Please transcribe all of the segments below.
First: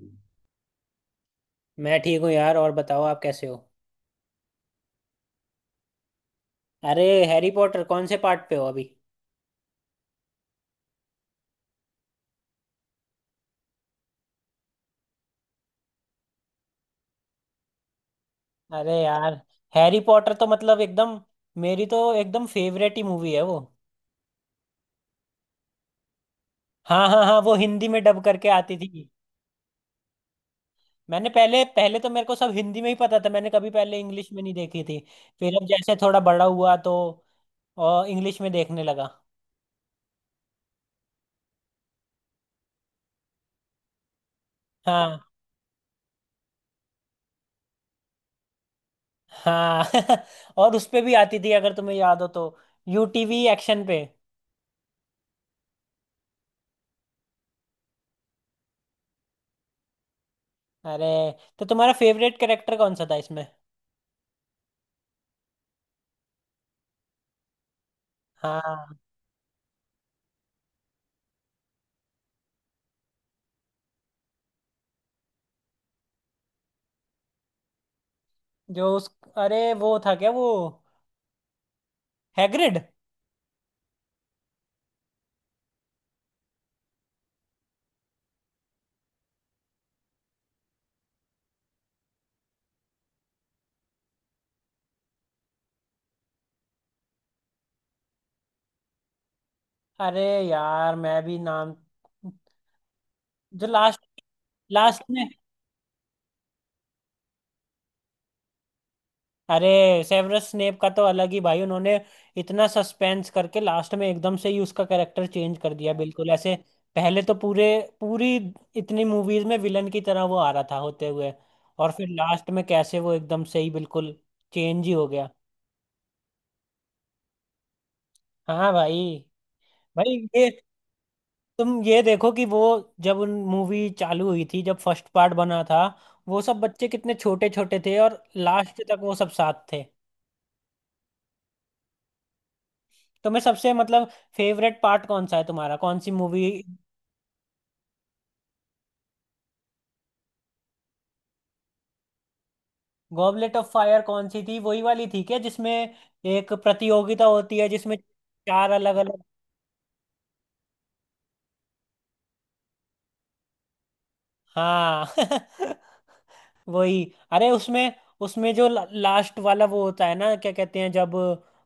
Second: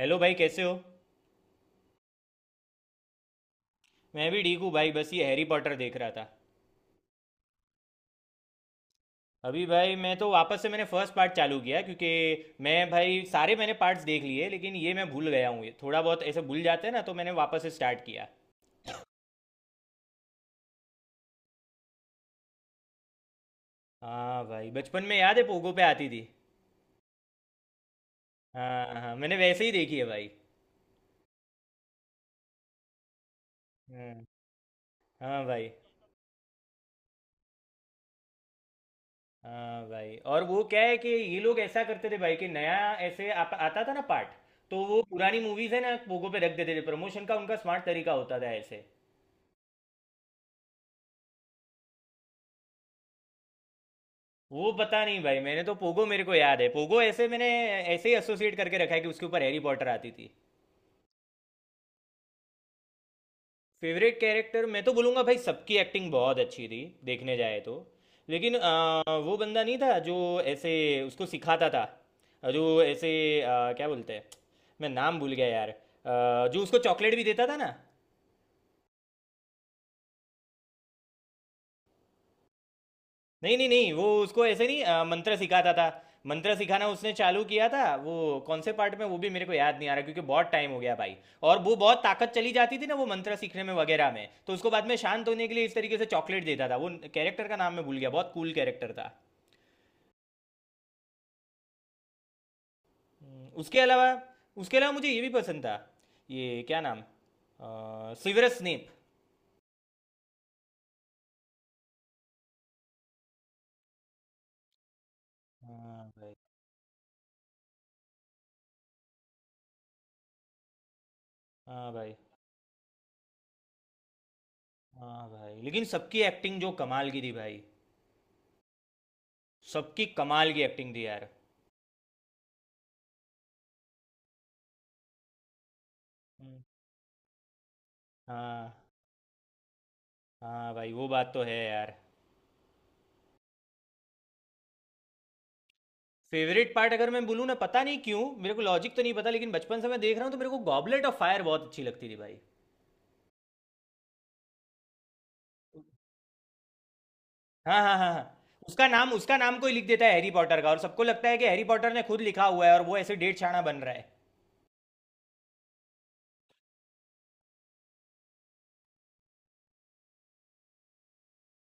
Hello भाई, कैसे हो? मैं ठीक हूँ यार। और बताओ, आप कैसे हो? मैं भी ठीक हूँ भाई, बस ये हैरी पॉटर देख रहा था। अरे, हैरी पॉटर कौन से पार्ट पे हो अभी? अभी भाई मैं तो वापस से मैंने फर्स्ट पार्ट चालू किया, क्योंकि मैं भाई सारे मैंने पार्ट्स देख लिए, लेकिन ये मैं भूल गया हूँ, ये थोड़ा बहुत ऐसे भूल जाते हैं ना, तो मैंने वापस से स्टार्ट किया। अरे यार, हैरी पॉटर तो मतलब एकदम, मेरी तो एकदम फेवरेट ही मूवी है वो। हाँ भाई, बचपन में याद है पोगो पे आती थी। हाँ हाँ हाँ, वो हिंदी में डब करके आती हाँ थी। हाँ, मैंने वैसे ही देखी है भाई। मैंने पहले पहले तो मेरे को सब हिंदी में ही पता था, मैंने कभी पहले हाँ इंग्लिश में नहीं देखी थी। हाँ फिर अब भाई। जैसे थोड़ा बड़ा हुआ तो और इंग्लिश में देखने लगा। हाँ भाई, और वो क्या है कि ये लोग ऐसा करते थे भाई कि नया ऐसे आता था ना पार्ट। तो वो हाँ पुरानी मूवीज है ना, पोगो पे रख देते थे, प्रमोशन का उनका स्मार्ट तरीका होता था ऐसे। हाँ और उस पे भी आती थी अगर तुम्हें याद हो तो, यूटीवी एक्शन पे। वो पता नहीं भाई, मैंने तो पोगो मेरे को याद है, पोगो ऐसे मैंने ऐसे ही एसोसिएट करके रखा है कि उसके ऊपर हैरी पॉटर आती थी। अरे, तो तुम्हारा फेवरेट कैरेक्टर कौन सा था इसमें? फेवरेट कैरेक्टर मैं तो बोलूँगा भाई, सबकी एक्टिंग बहुत अच्छी थी देखने जाए तो। लेकिन हाँ। वो बंदा नहीं था जो ऐसे उसको सिखाता था, जो ऐसे अ, क्या बोलते हैं, मैं नाम भूल गया यार, जो उसको चॉकलेट भी देता था ना। जो उस अरे, वो था क्या वो, हैग्रिड? नहीं नहीं नहीं, वो उसको ऐसे नहीं मंत्र सिखाता था। मंत्र सिखाना उसने चालू किया था वो। कौन से पार्ट में, वो भी मेरे को याद नहीं आ रहा, क्योंकि बहुत टाइम हो गया भाई। और वो बहुत ताकत चली जाती थी ना वो मंत्र सीखने में वगैरह में, तो उसको बाद में शांत होने के लिए इस तरीके से चॉकलेट देता था वो। कैरेक्टर का नाम मैं भूल गया, बहुत कूल कैरेक्टर था। अरे यार, मैं भी नाम हम्म, जो उसके अलावा लास्ट उसके अलावा लास्ट मुझे ये में, भी पसंद था। ये क्या नाम, सिवरस स्नेप। अरे सेवरस स्नेप का तो अलग ही भाई, उन्होंने इतना सस्पेंस करके लास्ट में एकदम से ही उसका कैरेक्टर चेंज कर दिया, हाँ बिल्कुल भाई। ऐसे। पहले तो पूरे पूरी इतनी मूवीज में विलन की तरह वो आ रहा था होते हुए, हाँ और फिर भाई। लास्ट में कैसे वो एकदम से ही बिल्कुल चेंज ही हो हाँ गया। भाई, लेकिन सबकी एक्टिंग जो कमाल की थी भाई। हाँ भाई। सबकी भाई ये कमाल की एक्टिंग थी यार। तुम ये देखो कि वो, जब उन मूवी चालू हुई थी, जब फर्स्ट पार्ट बना था, वो सब हम्म। बच्चे कितने छोटे छोटे थे और हाँ। लास्ट तक वो सब साथ थे। हाँ भाई वो बात तो है यार। तुम्हें सबसे मतलब फेवरेट पार्ट कौन सा है तुम्हारा, कौन सी मूवी? फेवरेट पार्ट अगर मैं बोलूँ ना, पता नहीं क्यों मेरे को लॉजिक तो नहीं पता, लेकिन बचपन से मैं देख रहा हूँ तो मेरे को गॉबलेट ऑफ फायर बहुत अच्छी लगती थी भाई। गॉबलेट ऑफ फायर कौन सी थी? वही वाली थी क्या जिसमें एक प्रतियोगिता होती है हाँ हाँ जिसमें हाँ हाँ। चार उसका अलग नाम अलग। उसका नाम कोई लिख देता है हैरी पॉटर का, और सबको लगता है कि हैरी पॉटर ने खुद लिखा हुआ है, और वो ऐसे डेढ़ छाना बन रहा है। हाँ वही। अरे उसमें, उसमें जो लास्ट वाला वो होता है ना, क्या कहते हैं, जब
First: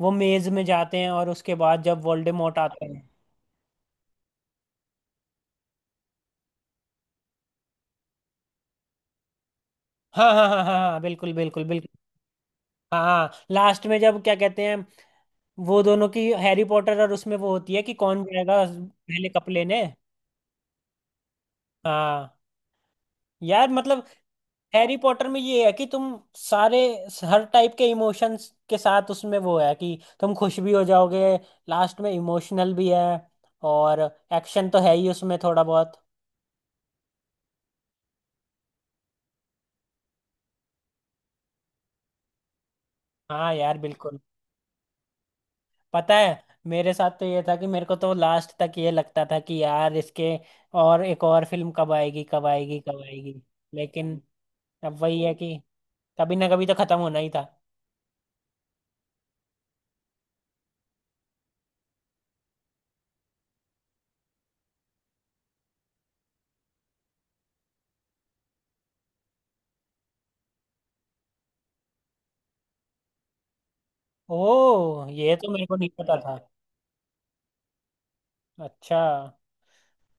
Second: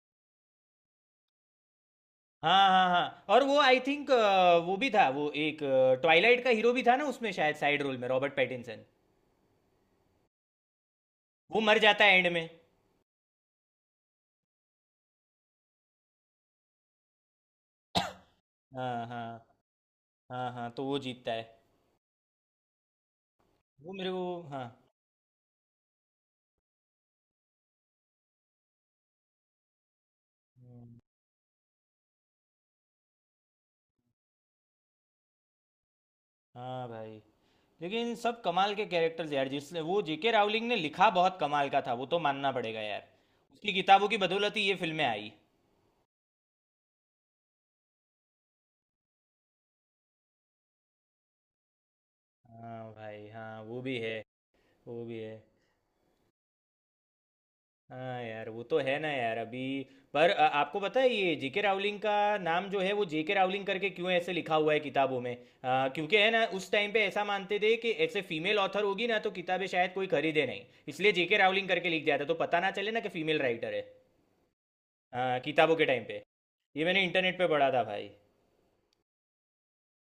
वो मेज में जाते हैं और उसके बाद जब हाँ वोल्डेमॉर्ट आता हाँ है। हाँ, और वो आई थिंक वो भी था, वो एक ट्वाइलाइट का हीरो भी था ना उसमें शायद, साइड रोल में, रॉबर्ट पैटिंसन। हाँ हाँ हाँ हाँ हाँ, बिल्कुल वो बिल्कुल मर बिल्कुल। जाता है एंड में। हाँ हाँ, लास्ट में, जब क्या कहते हैं, वो दोनों की हैरी पॉटर और उसमें वो होती है कि कौन जाएगा हाँ पहले हाँ कप लेने। हाँ हाँ, तो वो जीतता है। हाँ, यार वो मतलब मेरे को। हाँ। हैरी पॉटर में ये है कि तुम सारे हर टाइप के इमोशंस के साथ, उसमें वो है कि तुम खुश भी हो जाओगे, लास्ट में इमोशनल भी है, और एक्शन तो है ही उसमें थोड़ा बहुत। हाँ भाई, लेकिन सब कमाल के कैरेक्टर्स यार, जिसने वो जेके रावलिंग ने लिखा बहुत कमाल का था, वो तो मानना पड़ेगा यार। हाँ उसकी यार, किताबों की बिल्कुल। बदौलत ही ये फिल्में आई। पता है, मेरे साथ तो ये था कि मेरे को तो लास्ट तक ये लगता था कि यार इसके और एक और फिल्म कब आएगी, कब आएगी, हाँ कब भाई, आएगी। हाँ वो भी है। लेकिन अब वो भी वही है है। कि कभी ना कभी तो खत्म होना ही था। हाँ यार वो तो है ना यार, अभी। पर आपको पता है ये जेके रावलिंग का नाम जो है, वो जेके रावलिंग करके क्यों ऐसे लिखा हुआ है किताबों में, क्योंकि है ना उस टाइम पे ऐसा मानते थे कि ऐसे फीमेल ऑथर होगी ना तो किताबें शायद कोई खरीदे नहीं। इसलिए जेके रावलिंग करके लिख दिया था, तो पता ना चले ना कि फीमेल राइटर है। ओ, ये हाँ तो मेरे किताबों को के नहीं टाइम पता पे। था। ये मैंने इंटरनेट पे पढ़ा था भाई। अच्छा,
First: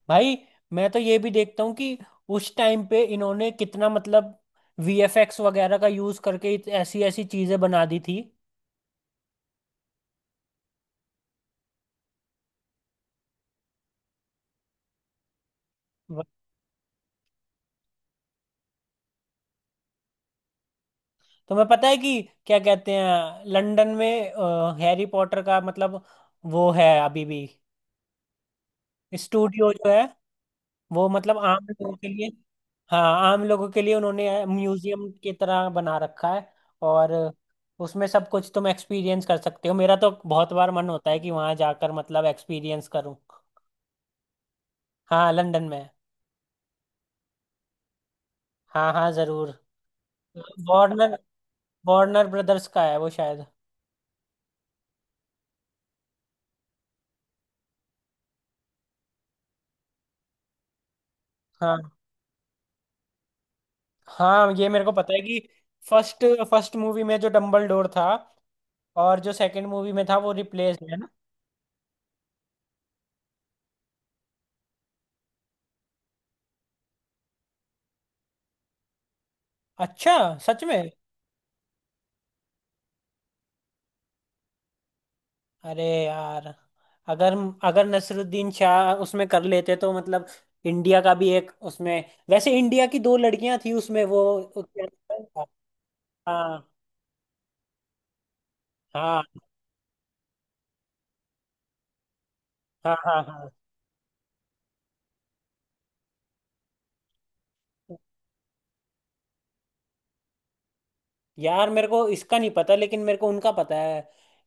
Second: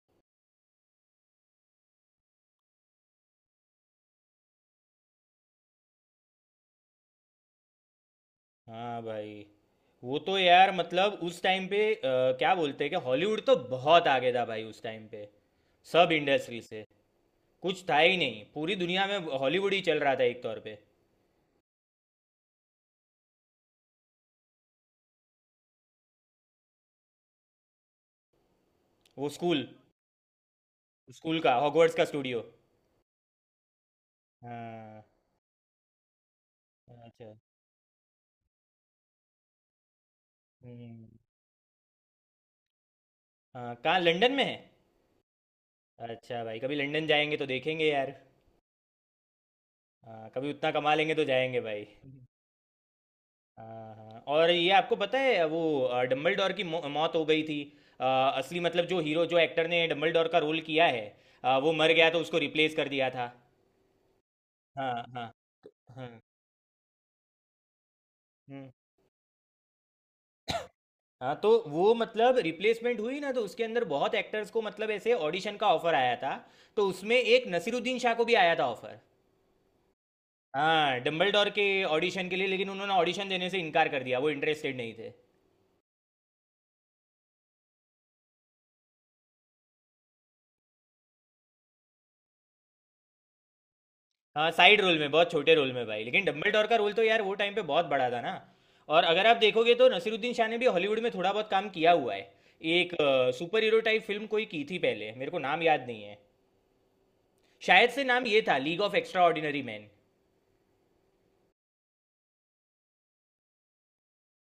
भाई मैं तो ये भी देखता हूँ कि उस टाइम पे इन्होंने कितना, मतलब वीएफएक्स वगैरह का यूज करके ऐसी ऐसी चीजें बना दी थी। हाँ भाई, वो तो यार मतलब उस टाइम पे क्या बोलते हैं कि हॉलीवुड तो बहुत आगे था भाई उस टाइम पे, सब इंडस्ट्री से, कुछ था ही नहीं, पूरी दुनिया में हॉलीवुड ही चल रहा था एक तौर पे। तुम्हें पता है कि क्या कहते हैं, लंदन में हैरी पॉटर का मतलब वो है अभी भी, वो स्कूल स्टूडियो जो है वो, मतलब स्कूल का आम हॉगवर्ट्स लोगों का के लिए, स्टूडियो। हाँ आम लोगों के लिए उन्होंने हाँ। म्यूजियम की तरह बना रखा है। और अच्छा। उसमें सब कुछ तुम एक्सपीरियंस कर सकते हो, मेरा तो बहुत बार मन हम्म। होता है कि वहां जाकर मतलब एक्सपीरियंस करूँ। हाँ कहाँ, लंदन में है? हाँ लंदन में। अच्छा भाई, कभी लंदन जाएंगे तो देखेंगे यार। हाँ हाँ जरूर। हाँ कभी उतना कमा वार्नर, लेंगे तो जाएंगे भाई। वार्नर ब्रदर्स का है वो शायद। हाँ हाँ, और ये आपको पता है वो डम्बलडोर की मौत हो गई थी। असली मतलब, जो हीरो, जो एक्टर ने डम्बलडोर का रोल किया है, वो हाँ मर गया, तो उसको रिप्लेस कर दिया था। हाँ, ये मेरे को हाँ पता है हाँ कि हाँ। फर्स्ट फर्स्ट मूवी में जो डम्बलडोर था, हम्म। और जो सेकंड मूवी में था, वो रिप्लेस्ड है ना। हाँ, तो वो मतलब रिप्लेसमेंट हुई ना, तो उसके अंदर बहुत एक्टर्स को मतलब ऐसे ऑडिशन का ऑफर आया था। तो उसमें एक नसीरुद्दीन शाह को भी आया था ऑफर। अच्छा, सच में? हाँ, डम्बलडोर के ऑडिशन के लिए, लेकिन उन्होंने ऑडिशन देने से इनकार कर दिया, वो इंटरेस्टेड नहीं थे। अरे यार, अगर अगर नसरुद्दीन शाह उसमें कर लेते तो मतलब इंडिया का भी एक उसमें। वैसे इंडिया की दो लड़कियां थी उसमें वो हाँ वो साइड क्या रोल में, नाम बहुत था? छोटे रोल में भाई, लेकिन डम्बलडोर हाँ का रोल तो यार वो टाइम पे बहुत बड़ा था ना। और हाँ अगर आप देखोगे तो नसीरुद्दीन शाह ने भी हॉलीवुड में थोड़ा बहुत काम किया हुआ है। एक हाँ हाँ हाँ। सुपर हीरो टाइप फिल्म कोई की थी पहले, मेरे को नाम याद नहीं है। शायद से नाम ये था, League of Extraordinary man. यार मेरे को इसका नहीं पता, लेकिन मेरे को उनका पता है,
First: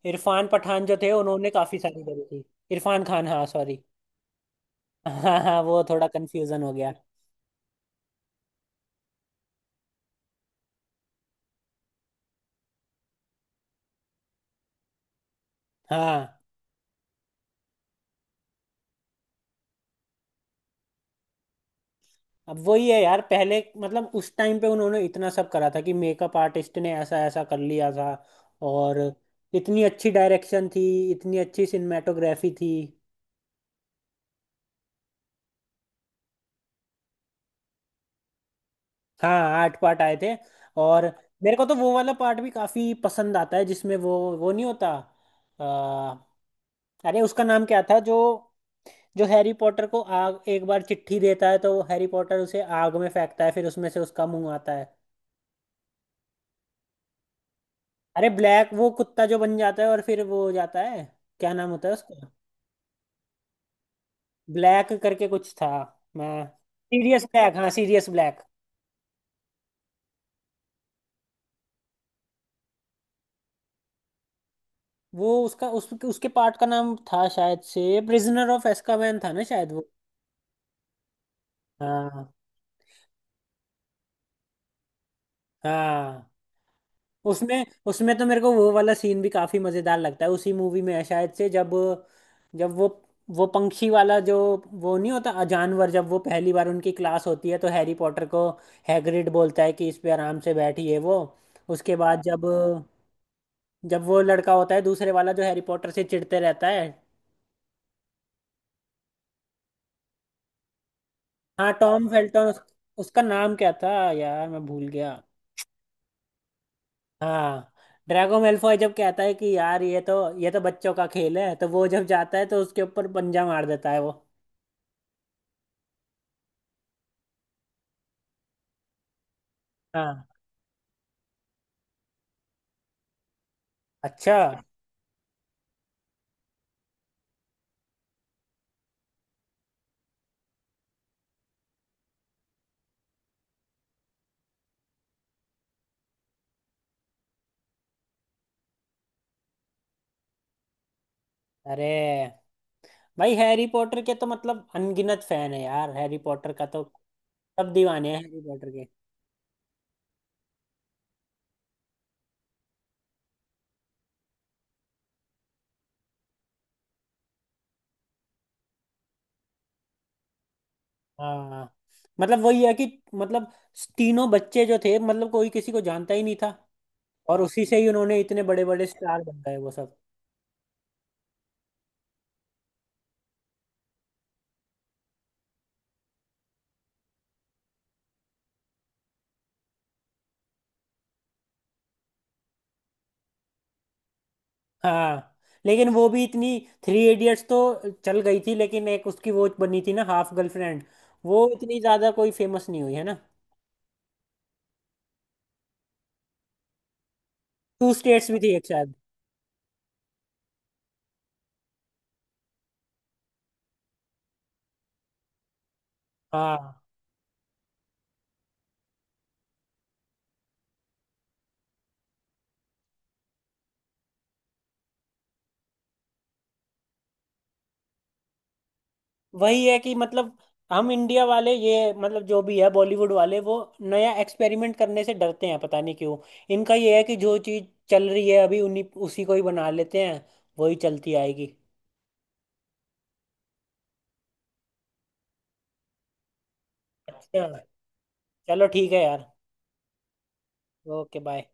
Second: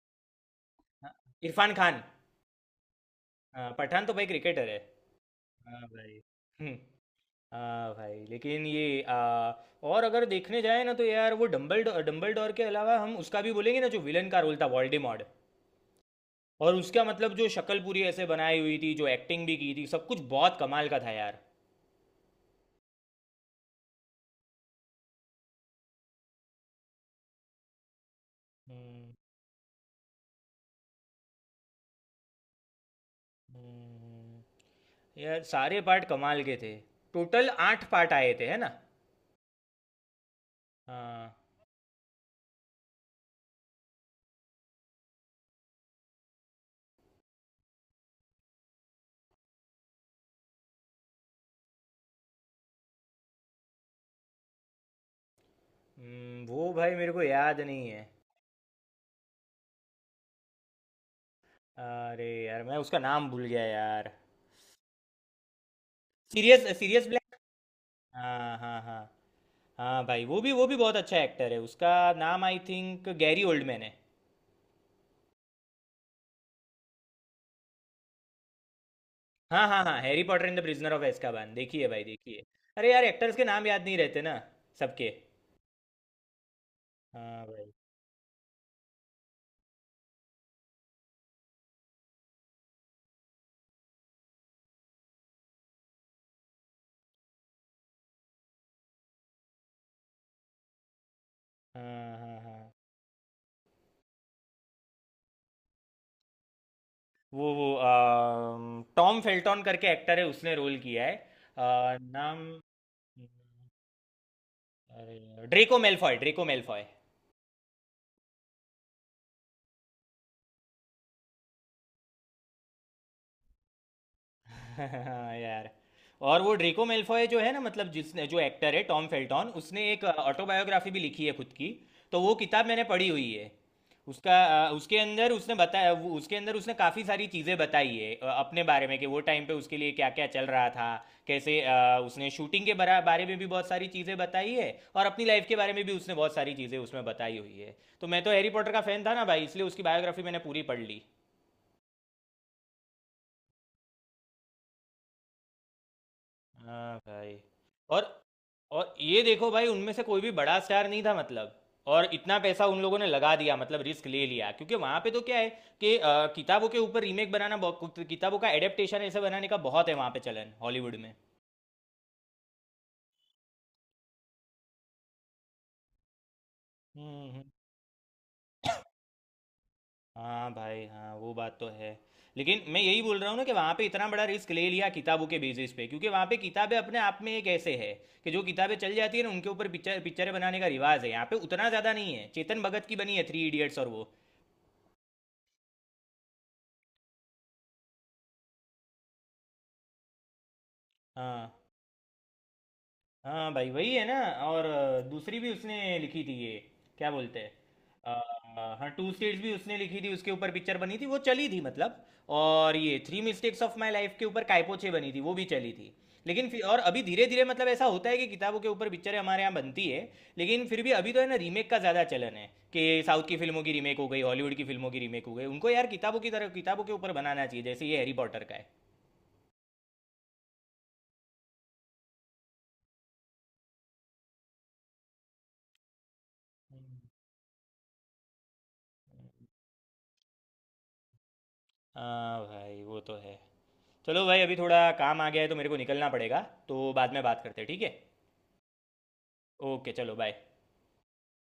इरफान पठान जो थे, उन्होंने इरफान काफी खान। सारी करी थी। इरफान खान हाँ हाँ, सॉरी। पठान तो भाई क्रिकेटर है। हाँ हाँ, हाँ वो थोड़ा भाई। कंफ्यूजन हम्म, हो गया। हाँ भाई, लेकिन ये और अगर देखने जाए ना तो यार वो डम्बल डम्बल डोर के अलावा हम उसका भी बोलेंगे ना, जो विलन का रोल था, वोल्डेमॉर्ट। हाँ। और उसका मतलब जो शक्ल पूरी ऐसे बनाई हुई थी, जो एक्टिंग भी की थी, सब कुछ बहुत कमाल का था यार। अब वही है यार, पहले मतलब उस टाइम पे उन्होंने इतना सब करा था कि मेकअप आर्टिस्ट ने ऐसा ऐसा कर लिया था। और हम्म, इतनी अच्छी डायरेक्शन थी, इतनी अच्छी सिनेमेटोग्राफी थी। हम्म, यार सारे पार्ट कमाल के थे। टोटल आठ पार्ट आए थे है ना। हाँ 8 पार्ट आए थे। और हाँ। मेरे को तो वो वाला पार्ट भी काफी पसंद आता है, जिसमें वो नहीं होता, आ, अरे उसका नाम क्या था, जो, जो हैरी पॉटर को आग एक बार चिट्ठी देता है, तो हैरी पॉटर उसे आग में फेंकता है, फिर उसमें से उसका मुंह आता है। वो भाई मेरे को याद नहीं है। अरे ब्लैक, वो कुत्ता जो बन जाता है और फिर वो हो जाता है, क्या नाम होता है उसका, अरे यार मैं उसका नाम भूल गया यार। ब्लैक करके कुछ था, मैं। Sirius Sirius Sirius Black. Black, हाँ सीरियस ब्लैक। हाँ हाँ हाँ। हाँ भाई, वो भी बहुत अच्छा एक्टर है, उसका नाम आई थिंक गैरी ओल्डमैन है। वो उसका उसके पार्ट का नाम था शायद से प्रिजनर ऑफ एस्कावेन था ना हाँ शायद हाँ वो। हाँ, Harry Potter and the Prisoner of एazkaban, देखिए भाई हाँ देखिए। अरे यार, एक्टर्स के नाम याद नहीं रहते ना, सबके। हाँ। हाँ उसमें, भाई। उसमें तो मेरे को वो वाला सीन भी काफी मजेदार लगता है, उसी मूवी में है शायद से, जब, जब वो पंक्षी वाला जो, वो नहीं होता जानवर, जब वो पहली बार उनकी क्लास होती है तो हैरी पॉटर को, हैग्रिड बोलता है कि इस पे आराम से बैठिए वो। उसके हाँ बाद हाँ जब, हाँ, जब वो लड़का होता है दूसरे वाला जो हैरी पॉटर से चिढ़ते रहता है। टॉम फेल्टॉन करके एक्टर है, उसने रोल किया है। हाँ टॉम नाम। फेल्टन, उसका नाम क्या था यार, मैं भूल गया। अरे ड्रेको मेलफॉय, ड्रेको मेलफॉय। हाँ, ड्रैगो मेल्फॉय जब कहता है कि यार ये तो, ये तो बच्चों का खेल है, तो वो जब जाता है तो उसके ऊपर पंजा मार देता है वो। हाँ यार। और वो ड्रेको मेलफॉय जो है ना, मतलब जिसने, जो एक्टर है टॉम फेल्टॉन, उसने एक हाँ। ऑटोबायोग्राफी भी लिखी है खुद की। तो वो किताब मैंने पढ़ी हुई है। उसका अच्छा। उसके अंदर उसने बताया उसके अंदर उसने काफ़ी सारी चीज़ें बताई है, अपने बारे में, कि वो टाइम पे उसके लिए क्या क्या चल रहा था। कैसे उसने शूटिंग के बारे में भी बहुत सारी चीज़ें बताई है। और अपनी लाइफ के बारे में भी उसने बहुत सारी चीज़ें उसमें बताई हुई है, तो मैं तो हैरी पॉटर का फ़ैन था ना भाई, इसलिए उसकी बायोग्राफी मैंने पूरी पढ़ ली। अरे भाई, हैरी पॉटर के तो मतलब अनगिनत फैन है यार, हैरी पॉटर का तो हाँ भाई। सब और दीवाने हैं हैरी पॉटर के। और ये देखो भाई, उनमें से कोई भी बड़ा स्टार नहीं था मतलब, और इतना पैसा उन लोगों ने लगा दिया, मतलब रिस्क ले लिया, क्योंकि वहां पे तो क्या है कि किताबों के ऊपर रीमेक बनाना किताबों का एडेप्टेशन ऐसे बनाने का बहुत है वहां पे चलन, हॉलीवुड में। हाँ, मतलब वही है कि मतलब तीनों बच्चे जो थे, मतलब कोई किसी को जानता ही नहीं था, हम्म। हम्म। और उसी से ही उन्होंने इतने बड़े बड़े स्टार बन गए वो सब। हाँ भाई, हाँ वो बात तो है। लेकिन मैं यही बोल रहा हूँ ना कि वहाँ पे इतना बड़ा रिस्क ले लिया किताबों के बेसिस पे, क्योंकि वहाँ पे किताबें अपने आप में एक ऐसे है कि जो किताबें चल जाती है ना, उनके ऊपर पिक्चरें बनाने का रिवाज है, यहाँ पे उतना ज़्यादा नहीं है। चेतन भगत की बनी है थ्री इडियट्स, और वो। हाँ, लेकिन वो भी इतनी, थ्री इडियट्स तो चल गई थी, लेकिन एक उसकी वो बनी थी ना, हाफ गर्लफ्रेंड, वो हाँ इतनी ज्यादा कोई फेमस नहीं हुई है ना। हाँ भाई, वही है ना। और दूसरी भी उसने लिखी थी ये, क्या बोलते हैं, टू स्टेट्स भी थी एक हाँ शायद। टू स्टेट्स भी उसने लिखी थी, उसके ऊपर पिक्चर बनी थी, वो चली थी मतलब। और ये three mistakes of my life के ऊपर कायपोचे बनी थी, वो भी चली थी। लेकिन फिर हाँ, और अभी धीरे धीरे मतलब ऐसा होता है कि किताबों के ऊपर पिक्चरें हमारे यहाँ बनती है। लेकिन फिर भी अभी तो है ना, रीमेक का ज़्यादा चलन है, कि साउथ की फिल्मों की रीमेक हो गई, हॉलीवुड की फिल्मों की रीमेक हो गई, उनको यार किताबों की तरह किताबों के ऊपर बनाना चाहिए, जैसे ये हैरी पॉटर का है। वही है कि मतलब हम इंडिया वाले, ये मतलब जो भी है बॉलीवुड वाले, वो नया एक्सपेरिमेंट करने से डरते हैं, पता नहीं क्यों। इनका ये है कि जो चीज चल रही है अभी, उन्हीं, उसी को ही बना लेते हैं, वही चलती आएगी। हाँ भाई, वो तो है। चलो भाई, अभी थोड़ा काम आ गया है तो मेरे को निकलना पड़ेगा। तो बाद में बात अच्छा। करते हैं, ठीक है? चलो ठीक है यार। ओके चलो बाय। Okay bye.